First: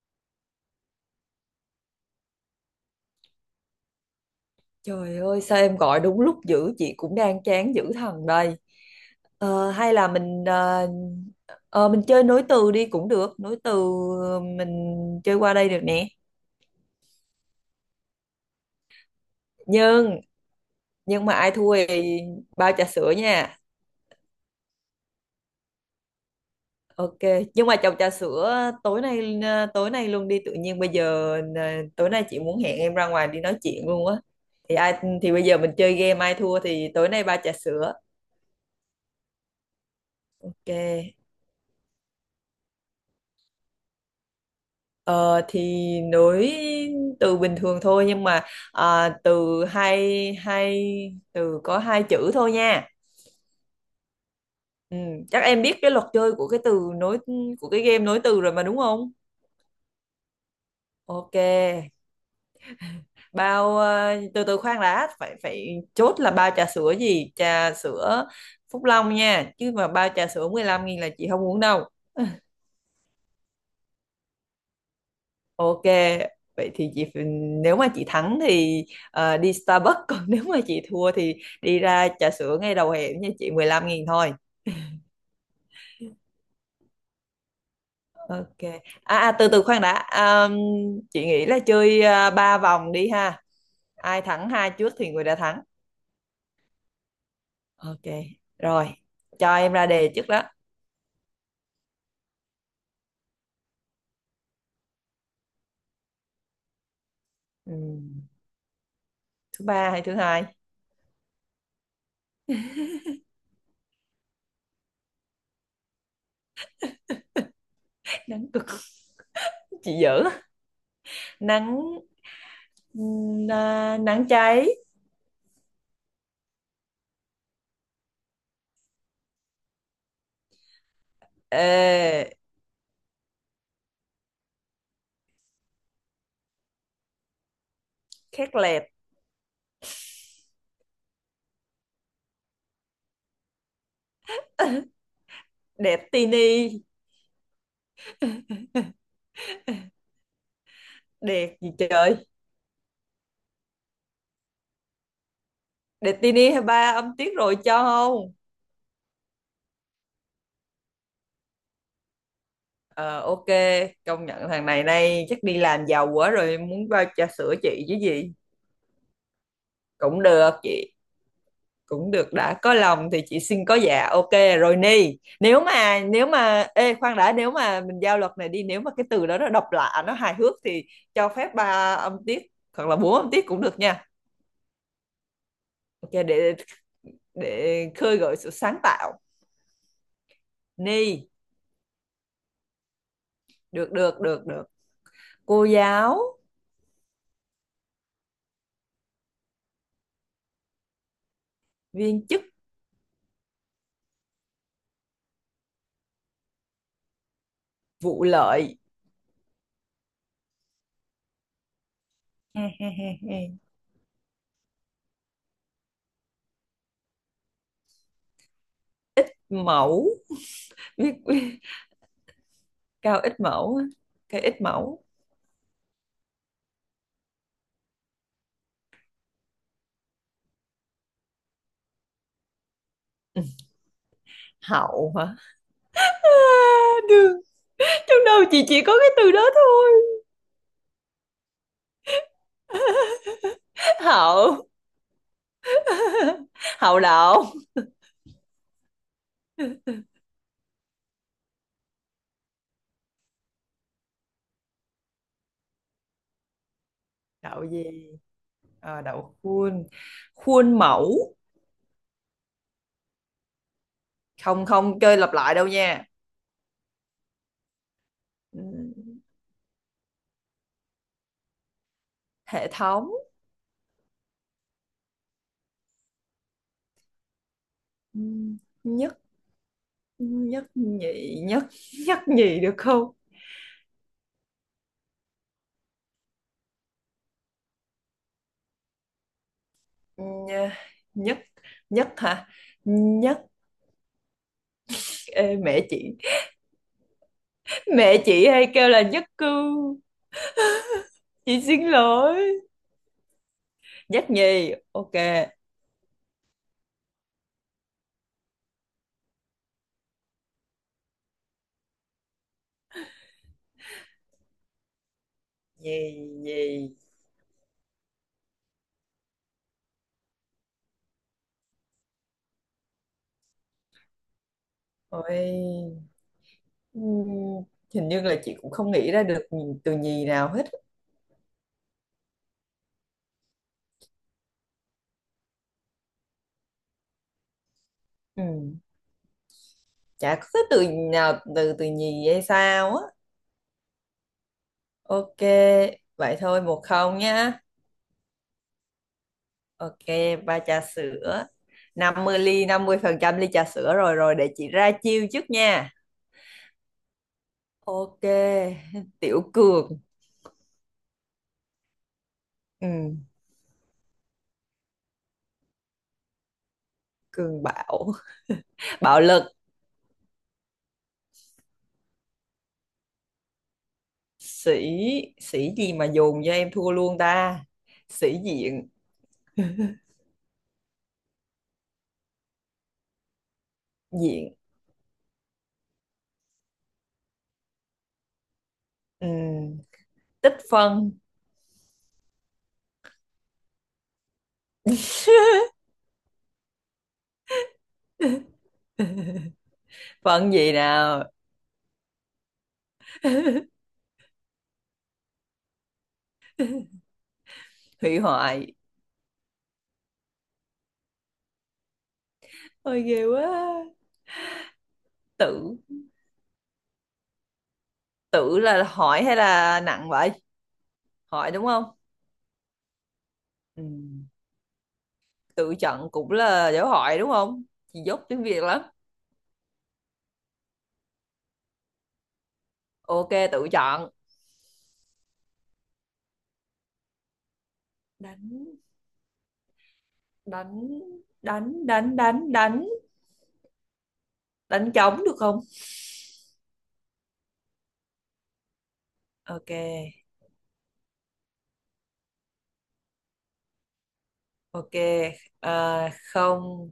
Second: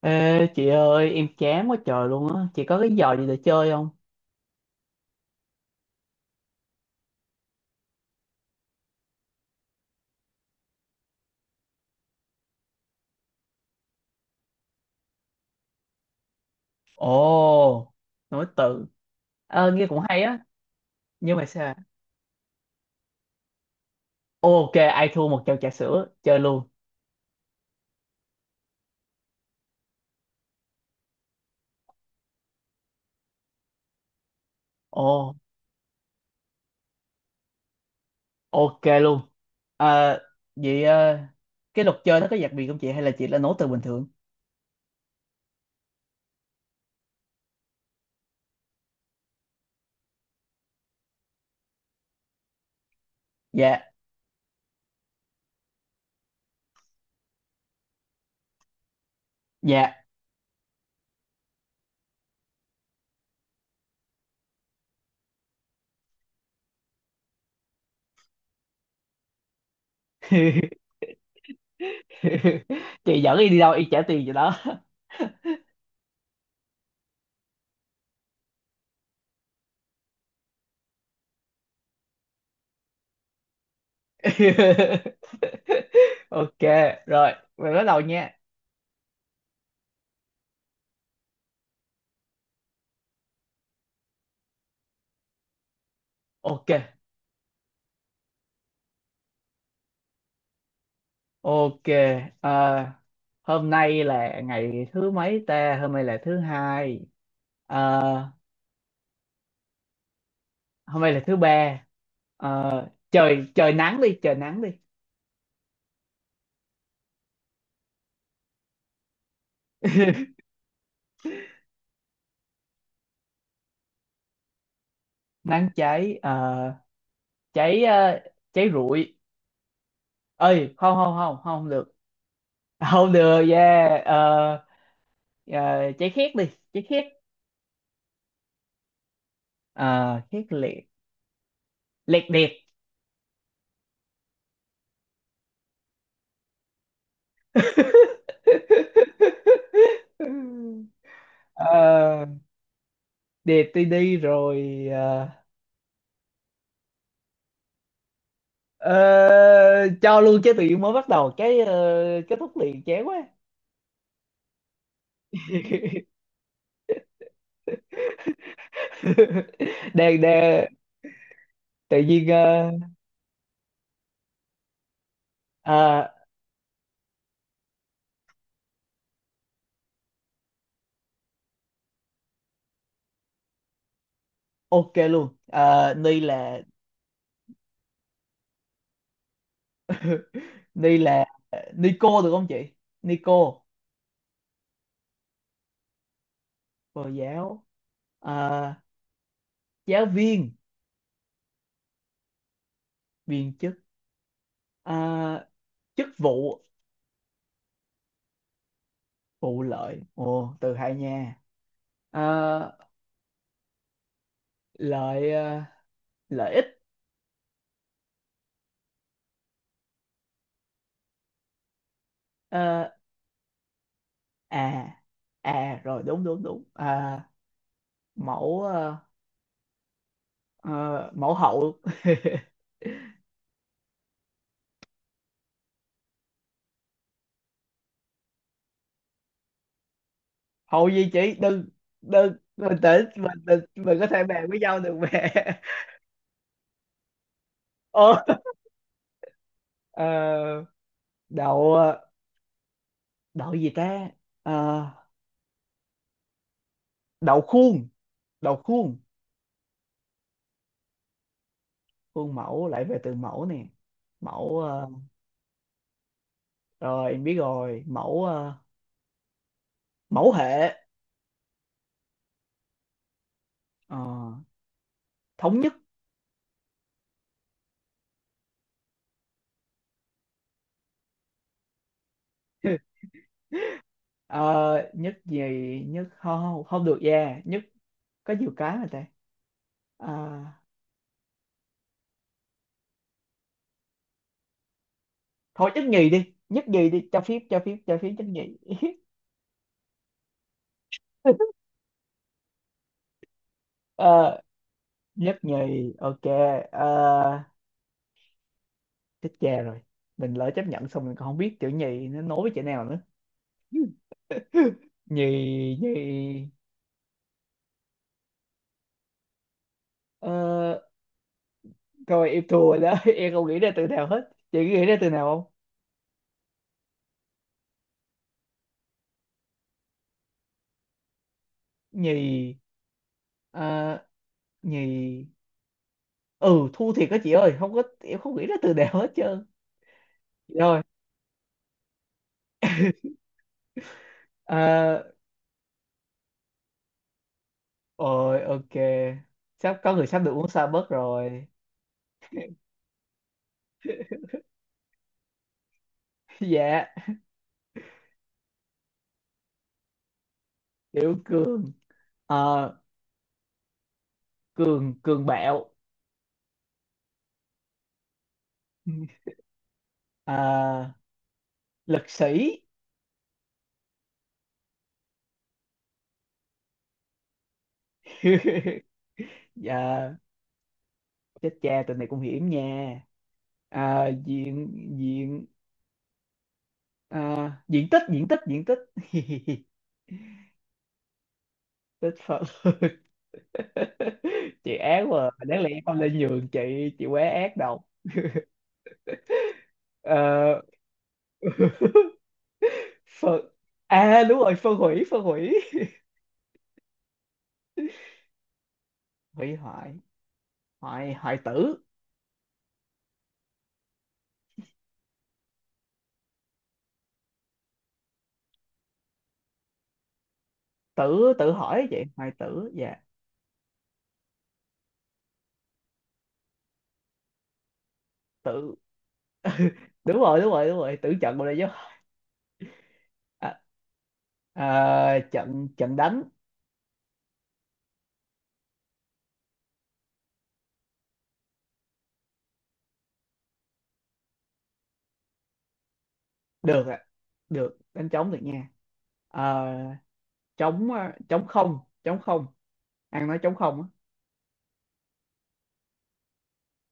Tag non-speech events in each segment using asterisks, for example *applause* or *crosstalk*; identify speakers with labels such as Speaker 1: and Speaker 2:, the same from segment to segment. Speaker 1: Ê chị ơi, em chán quá trời luôn á. Chị có cái trò gì để chơi không?
Speaker 2: Trời ơi, sao em gọi đúng lúc dữ, chị cũng đang chán dữ thần đây. Hay là mình chơi nối từ đi, cũng được. Nối từ mình chơi qua đây được nè.
Speaker 1: Ồ, nối tự. Ờ, nghe cũng
Speaker 2: nhưng
Speaker 1: hay á.
Speaker 2: nhưng mà
Speaker 1: Nhưng mà
Speaker 2: ai
Speaker 1: sao?
Speaker 2: thua thì bao trà sữa nha.
Speaker 1: Ok, ai thua một chầu trà sữa. Chơi luôn.
Speaker 2: Ok. Nhưng mà chồng trà sữa tối nay, tối nay luôn đi, tự nhiên bây giờ tối nay chị muốn hẹn em ra ngoài đi nói chuyện luôn á. Thì ai
Speaker 1: Ồ,
Speaker 2: thì Bây giờ mình chơi game, ai thua thì tối nay ba trà sữa.
Speaker 1: ok luôn. Ờ.
Speaker 2: Ok.
Speaker 1: Vậy cái luật chơi nó có đặc biệt không chị? Hay là chị là nối từ bình thường?
Speaker 2: Ờ, thì nối từ bình thường thôi, nhưng mà từ hai hai từ có hai chữ thôi nha.
Speaker 1: Dạ.
Speaker 2: Ừ, chắc em biết cái luật chơi của cái từ nối, của cái game nối từ rồi mà, đúng không?
Speaker 1: Dạ.
Speaker 2: Ok. Bao từ từ khoan đã, phải phải chốt là bao trà sữa gì? Trà sữa Phúc Long nha, chứ mà bao trà sữa mười
Speaker 1: *laughs*
Speaker 2: lăm nghìn là chị không uống đâu.
Speaker 1: Chị dẫn đi, đi đâu y trả tiền cho đó.
Speaker 2: Ok, vậy thì nếu mà chị thắng thì đi Starbucks, còn *laughs* nếu mà chị thua thì đi ra trà sữa ngay đầu hẻm nha chị 15 nghìn thôi.
Speaker 1: *laughs* Ok rồi, mình bắt đầu nha.
Speaker 2: Ok. Từ từ khoan đã. Chị nghĩ là chơi 3 vòng đi ha. Ai thắng hai trước thì người đã thắng.
Speaker 1: Ok.
Speaker 2: Ok. Rồi, cho em ra đề trước đó.
Speaker 1: Ok, à, hôm nay là ngày thứ mấy ta? Hôm nay là thứ hai,
Speaker 2: Ừm,
Speaker 1: à,
Speaker 2: Thứ ba hay thứ hai?
Speaker 1: hôm nay là thứ ba. À, trời trời nắng đi,
Speaker 2: *laughs* Nắng cực. Chị dở.
Speaker 1: *laughs*
Speaker 2: Nắng Nắng cháy.
Speaker 1: nắng cháy, à, cháy, à, cháy rụi. Ơi, không không không không được,
Speaker 2: Ờ,
Speaker 1: không được, yeah, cháy khét đi, cháy khét,
Speaker 2: Khét lẹt.
Speaker 1: à, khét liệt, liệt điệt.
Speaker 2: Đẹp tini.
Speaker 1: *laughs*
Speaker 2: Đẹp gì trời.
Speaker 1: Ờ, điệt đi đi rồi, ờ.
Speaker 2: Đẹp tini hay, ba âm tiết rồi, cho không?
Speaker 1: Ờ, cho luôn chứ tự nhiên mới bắt đầu cái kết thúc liền chán
Speaker 2: Ờ
Speaker 1: quá.
Speaker 2: ok, công nhận thằng này nay chắc đi làm giàu
Speaker 1: *laughs*
Speaker 2: quá rồi, muốn bao trà sữa chị chứ gì.
Speaker 1: đang
Speaker 2: Cũng được
Speaker 1: đang
Speaker 2: chị,
Speaker 1: tự
Speaker 2: cũng
Speaker 1: nhiên
Speaker 2: được, đã
Speaker 1: ờ,
Speaker 2: có lòng thì chị xin có. Dạ, ok. Rồi ni,
Speaker 1: à,
Speaker 2: nếu mà ê, khoan đã, nếu mà mình giao luật này đi, nếu mà cái từ đó nó độc lạ, nó hài hước thì cho phép ba âm tiết hoặc là bốn âm tiết cũng được nha.
Speaker 1: ok luôn. Ờ,
Speaker 2: Ok,
Speaker 1: ni
Speaker 2: để
Speaker 1: là.
Speaker 2: để khơi gợi sự sáng tạo.
Speaker 1: *laughs* Ni là
Speaker 2: Ni.
Speaker 1: Nico được không chị? Nico
Speaker 2: Được, được, được, được. Cô giáo.
Speaker 1: cô giáo. Ờ, giáo viên.
Speaker 2: Viên chức.
Speaker 1: Viên chức. Ờ, chức vụ.
Speaker 2: Vụ lợi.
Speaker 1: Vụ lợi, ồ từ hai nha. Ờ,
Speaker 2: *laughs*
Speaker 1: lợi ờ, lợi ích.
Speaker 2: Mẫu. Biết.
Speaker 1: Ờ,
Speaker 2: *laughs* Cao ít mẫu á. Cái ít
Speaker 1: à
Speaker 2: mẫu.
Speaker 1: à rồi đúng đúng đúng, à, mẫu, à, ờ, mẫu hậu. *laughs*
Speaker 2: Hậu hả? à, Đường. Trong đầu chị chỉ có cái từ đó thôi.
Speaker 1: Hậu gì chị, đừng, đừng, bình tĩnh, mình có thể bàn với
Speaker 2: Hậu.
Speaker 1: nhau được mẹ. *laughs*
Speaker 2: Hậu đậu.
Speaker 1: Ờ, ờ, đậu, ờ, đậu gì ta? Ờ, đậu
Speaker 2: Đậu gì?
Speaker 1: khuôn. Đậu khuôn,
Speaker 2: Đậu khuôn. Khuôn mẫu.
Speaker 1: khuôn mẫu lại về từ mẫu nè. Mẫu
Speaker 2: Không,
Speaker 1: ờ,
Speaker 2: không chơi lặp lại đâu nha.
Speaker 1: rồi em biết rồi. Mẫu ờ,
Speaker 2: Ừ.
Speaker 1: mẫu hệ.
Speaker 2: Hệ thống.
Speaker 1: Ờ, thống nhất.
Speaker 2: Ừ. Nhất. Nhất nhị. Nhất. Nhất nhì được
Speaker 1: *laughs*
Speaker 2: không?
Speaker 1: Ờ, nhất gì? Nhất không không, không được, yeah. Nhất có nhiều cái mà ta. Ờ,
Speaker 2: Ừ, nhất, nhất hả, nhất, ê,
Speaker 1: thôi
Speaker 2: mẹ
Speaker 1: nhất nhì
Speaker 2: chị.
Speaker 1: đi, nhất nhì đi, cho phép, cho phép, cho phép
Speaker 2: Mẹ
Speaker 1: nhất nhì.
Speaker 2: chị hay kêu là nhất cư.
Speaker 1: *laughs*
Speaker 2: Chị xin lỗi. Nhất
Speaker 1: Ờ,
Speaker 2: nhì. Ok.
Speaker 1: nhất nhì ok. Ờ, chết cha rồi, mình lỡ chấp nhận xong mình còn không biết chữ nhì nó nối với chữ nào nữa. Nhì. Nhì.
Speaker 2: Nhì. Nhì.
Speaker 1: Ờ, rồi em thua rồi đó. *laughs* Em không nghĩ ra từ nào hết, chị nghĩ ra từ nào không?
Speaker 2: Ôi, ừm, hình như là chị cũng không nghĩ ra được từ nhì nào hết.
Speaker 1: Nhì. Ờ, nhì. Ừ, thua thiệt đó chị ơi, không có, em không nghĩ ra từ
Speaker 2: Ừm,
Speaker 1: nào hết trơn.
Speaker 2: Chả có cái
Speaker 1: Rồi.
Speaker 2: từ nào từ từ nhì hay sao á?
Speaker 1: Ờ,
Speaker 2: Ok. Vậy thôi, 1-0 nhá.
Speaker 1: rồi ok, sắp có
Speaker 2: Ok.
Speaker 1: người sắp được uống
Speaker 2: Ba trà
Speaker 1: Starbucks rồi.
Speaker 2: sữa. Năm mươi ly, 50% ly trà sữa, rồi rồi để chị ra chiêu trước nha.
Speaker 1: *laughs* Dạ.
Speaker 2: Ok. *laughs* Tiểu Cường.
Speaker 1: Kiểu cường. Ờ,
Speaker 2: Ừm,
Speaker 1: cường cường bạo.
Speaker 2: Cường Bảo. *laughs* Bạo lực.
Speaker 1: À, lực sĩ.
Speaker 2: Sĩ, sĩ gì mà dồn cho em thua luôn ta? Sĩ
Speaker 1: *laughs*
Speaker 2: diện. *laughs*
Speaker 1: Dạ. Chết cha, tụi này cũng hiểm nha. À,
Speaker 2: Diện.
Speaker 1: diện. Diện. À, diện tích. *laughs*
Speaker 2: Ừm, Tích phân.
Speaker 1: Tích phật. *laughs* Chị ác quá à. Đáng
Speaker 2: *laughs*
Speaker 1: lẽ con lên nhường chị. Chị quá ác đâu.
Speaker 2: Phân
Speaker 1: Ờ.
Speaker 2: gì nào?
Speaker 1: *laughs* Phân,
Speaker 2: *laughs*
Speaker 1: à đúng rồi, phân hủy.
Speaker 2: Hủy hoại.
Speaker 1: Hủy hoại. Hoại, hoại tử.
Speaker 2: Ôi ghê quá. Tự, tự là hỏi hay là nặng vậy?
Speaker 1: tử
Speaker 2: Hỏi
Speaker 1: tử
Speaker 2: đúng không?
Speaker 1: hỏi vậy, hoại tử, dạ.
Speaker 2: Ừm, Tự chọn cũng là dấu hỏi đúng không? Chị dốt tiếng Việt
Speaker 1: Tử.
Speaker 2: lắm.
Speaker 1: *laughs* Đúng rồi, đúng rồi, đúng rồi, tử trận, bộ này chứ.
Speaker 2: Ok,
Speaker 1: À,
Speaker 2: tự chọn.
Speaker 1: à, trận, trận đánh.
Speaker 2: Đánh đánh đánh đánh đánh đánh đánh trống được không?
Speaker 1: Được ạ, được, đánh trống được nha. À,
Speaker 2: Ok.
Speaker 1: trống, à, trống không, ăn nói trống không á.
Speaker 2: Ok. Không,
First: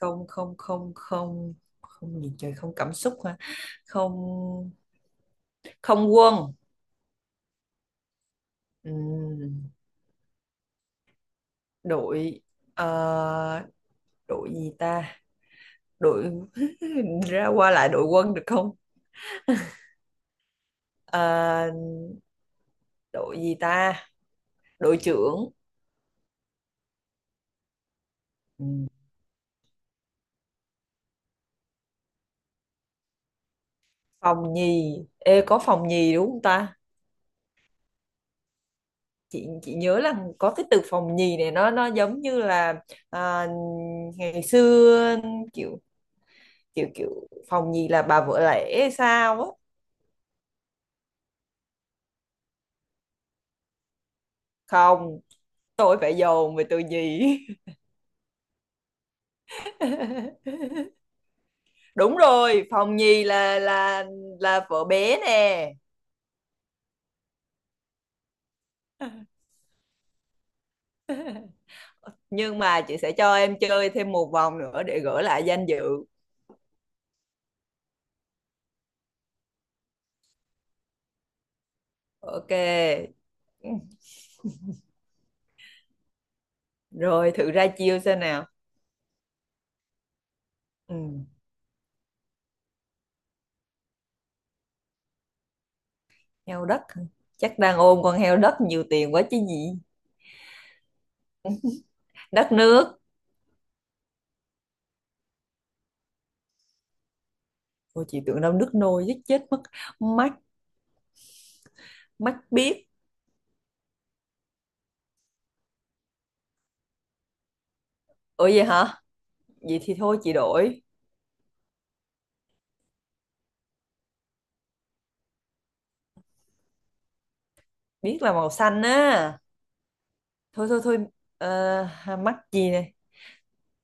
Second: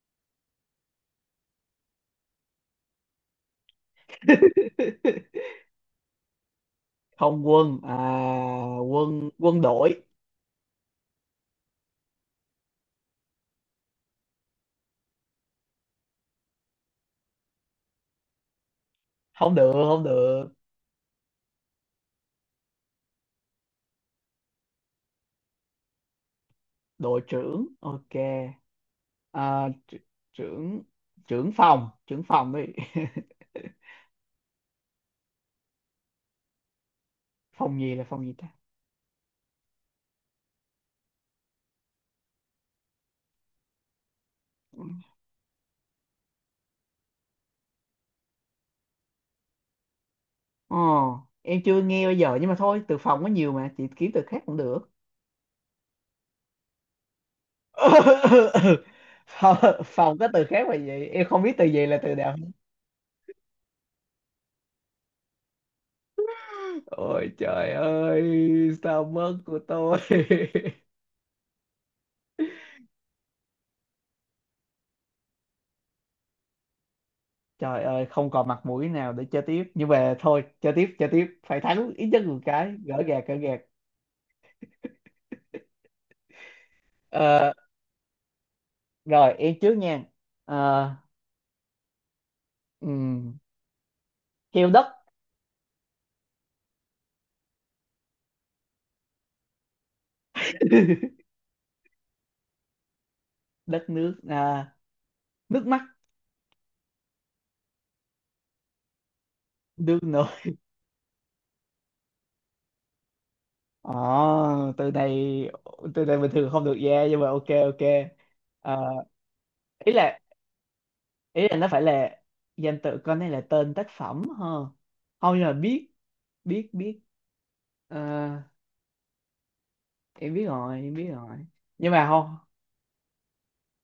Speaker 2: không, không, không, không, không gì trời, không cảm xúc hả? Không.
Speaker 1: *laughs*
Speaker 2: Không quân.
Speaker 1: Không quân. À, quân quân
Speaker 2: Ừm,
Speaker 1: đội.
Speaker 2: Đội, ờ, đội gì ta, đội *laughs* ra qua lại đội quân được không?
Speaker 1: Không được, không được.
Speaker 2: Ờ, Đội gì ta? Đội trưởng.
Speaker 1: Đội trưởng ok.
Speaker 2: Ừm,
Speaker 1: À, tr-, trưởng, trưởng phòng đi.
Speaker 2: Phòng nhì, ê, có phòng nhì đúng không ta?
Speaker 1: *laughs* Phòng gì, là phòng gì ta?
Speaker 2: Chị nhớ là có cái từ phòng nhì này, nó giống như là, à, ngày xưa, kiểu kiểu kiểu phòng nhì là bà vợ lẽ hay sao á.
Speaker 1: Ờ, em chưa nghe bao giờ, nhưng mà thôi, từ phòng có nhiều mà, chị kiếm từ khác cũng được.
Speaker 2: Không, tôi phải dồn về từ nhì.
Speaker 1: *laughs* Phòng, phòng có từ
Speaker 2: *laughs*
Speaker 1: khác mà gì? Em không biết từ gì, là từ
Speaker 2: Đúng
Speaker 1: nào.
Speaker 2: rồi, phòng nhì là vợ bé nè.
Speaker 1: Ôi trời ơi, sao mất của tôi. *laughs*
Speaker 2: Nhưng mà chị sẽ cho em chơi thêm một vòng nữa để gỡ lại danh dự.
Speaker 1: Trời ơi, không còn mặt mũi nào để chơi tiếp. Nhưng mà thôi, chơi tiếp, chơi tiếp. Phải thắng ít nhất một
Speaker 2: Ok.
Speaker 1: cái, gỡ gạc, gỡ gạc.
Speaker 2: Ừ. Rồi, thử
Speaker 1: Ờ,
Speaker 2: ra chiêu xem nào.
Speaker 1: rồi, em trước nha. Ờ,
Speaker 2: Ừ.
Speaker 1: ừm, heo đất.
Speaker 2: Heo đất hả? Chắc đang ôm con heo đất nhiều tiền quá chứ gì.
Speaker 1: *laughs*
Speaker 2: Đất nước.
Speaker 1: Đất nước, à, nước mắt,
Speaker 2: Ôi chị tưởng đâu nước nôi giết chết mất.
Speaker 1: nước nở.
Speaker 2: Mắt. Mắt biết.
Speaker 1: Ờ, từ này từ này bình thường không được ra, nhưng mà ok ok.
Speaker 2: Ủa vậy
Speaker 1: Ờ,
Speaker 2: hả? Vậy
Speaker 1: ý
Speaker 2: thì thôi
Speaker 1: là
Speaker 2: chị đổi.
Speaker 1: ý là nó phải là danh tự, con này là tên tác phẩm ha. Không, nhưng mà biết, biết, biết. Ờ,
Speaker 2: Biết là màu xanh á.
Speaker 1: em biết
Speaker 2: Thôi,
Speaker 1: rồi,
Speaker 2: thôi,
Speaker 1: em
Speaker 2: thôi.
Speaker 1: biết rồi, nhưng mà
Speaker 2: Ờ, Mắt
Speaker 1: không.
Speaker 2: gì này?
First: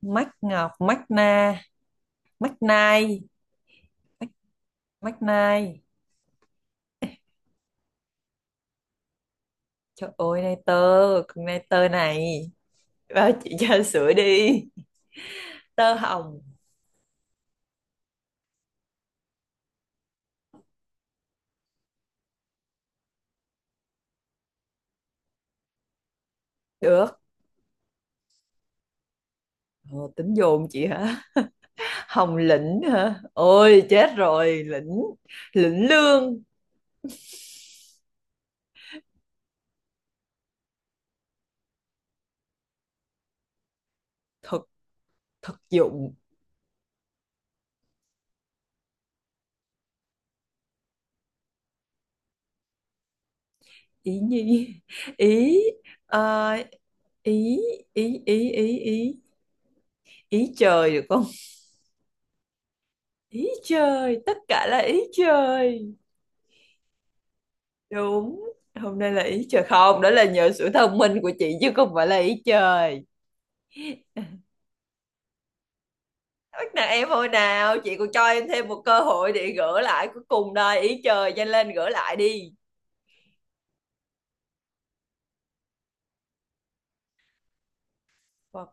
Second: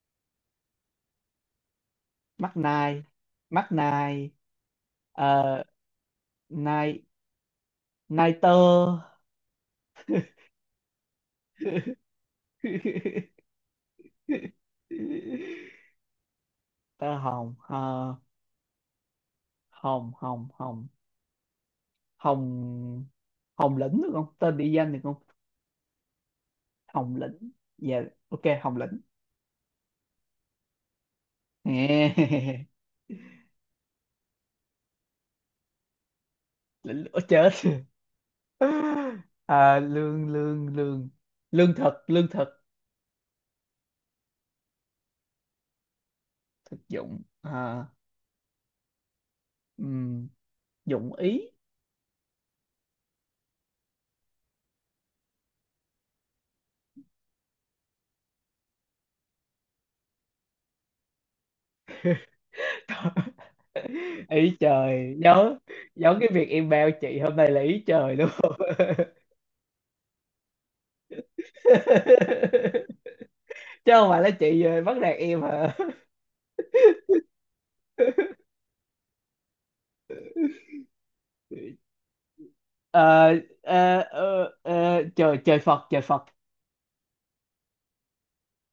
Speaker 2: Mắt ngọc, mắt na, mắt
Speaker 1: Mắt nai.
Speaker 2: nai.
Speaker 1: Mắt nai.
Speaker 2: Mắt
Speaker 1: Ờ,
Speaker 2: nai.
Speaker 1: nai, nai tơ.
Speaker 2: Trời ơi, nai tơ. Con nai tơ này bao
Speaker 1: *laughs*
Speaker 2: chị cho sữa đi. Tơ hồng.
Speaker 1: Tơ hồng. Ờ, hồng, hồng, hồng, hồng, hồng lĩnh được không, tên địa danh được không? Hồng
Speaker 2: Được.
Speaker 1: Lĩnh, dạ, ok Hồng Lĩnh.
Speaker 2: Ờ, Tính dồn chị hả? Hồng
Speaker 1: *laughs*
Speaker 2: lĩnh hả? Ôi chết rồi. Lĩnh. Lĩnh lương.
Speaker 1: Lĩnh lửa chết. *laughs* À, lương, lương thực, lương thực.
Speaker 2: Thực. Thực dụng.
Speaker 1: Thực dụng. À, ừm, dụng ý.
Speaker 2: Ý nhi. *laughs* Ý. ờ, Ý, ý, ý, ý, ý, ý trời được không? Ý trời,
Speaker 1: *laughs*
Speaker 2: tất
Speaker 1: Ý
Speaker 2: cả là ý
Speaker 1: trời giống,
Speaker 2: trời.
Speaker 1: giống cái việc email chị hôm nay là ý trời luôn.
Speaker 2: Đúng. Hôm
Speaker 1: *laughs*
Speaker 2: nay là ý trời không, đó là nhờ sự thông minh của chị chứ không phải là ý trời.
Speaker 1: Chứ không phải là chị bắt nạt em hả.
Speaker 2: Bắt nạt em hồi nào? Chị còn cho
Speaker 1: *laughs*
Speaker 2: em thêm một cơ hội để gỡ lại cuối cùng đây. Ý trời, nhanh lên gỡ lại đi.
Speaker 1: Ờ, trời trời Phật, trời Phật.
Speaker 2: Phật.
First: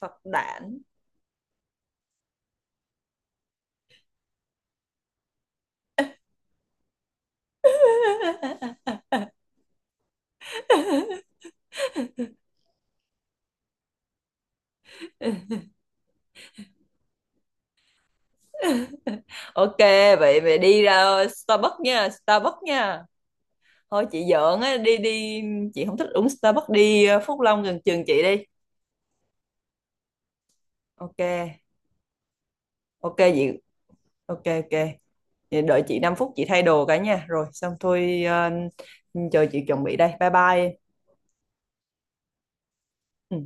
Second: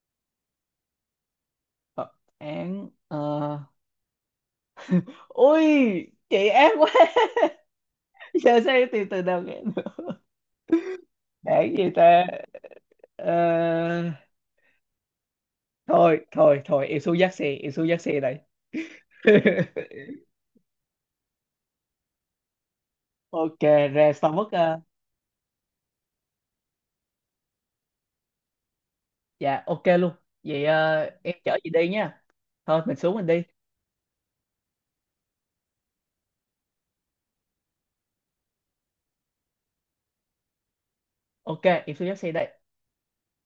Speaker 2: Phật đản.
Speaker 1: Phật án, ờ, ui, chị ác quá. *laughs* Giờ sao em tìm từ
Speaker 2: *laughs*
Speaker 1: đầu nghe được. Đáng gì ta? Ờ, thôi thôi thôi, em xuống dắt xe, em xuống dắt xe đây.
Speaker 2: Ok,
Speaker 1: *laughs*
Speaker 2: vậy mày đi ra Starbucks nha, Starbucks nha.
Speaker 1: Ok.
Speaker 2: Thôi
Speaker 1: Ra
Speaker 2: chị
Speaker 1: Starbucks
Speaker 2: giỡn á,
Speaker 1: ờ,
Speaker 2: đi đi. Chị không thích uống Starbucks, đi Phúc Long gần trường chị đi.
Speaker 1: dạ ok luôn. Vậy
Speaker 2: Ok.
Speaker 1: em chở chị đi nha. Thôi mình xuống
Speaker 2: Ok
Speaker 1: mình đi.
Speaker 2: chị. Ok, ok. Vậy đợi chị 5 phút chị thay đồ cả nha, rồi xong thôi. Ờ, Chờ chị chuẩn bị đây, bye bye.
Speaker 1: Ok, em xuống dắt xe đây.
Speaker 2: Ừ.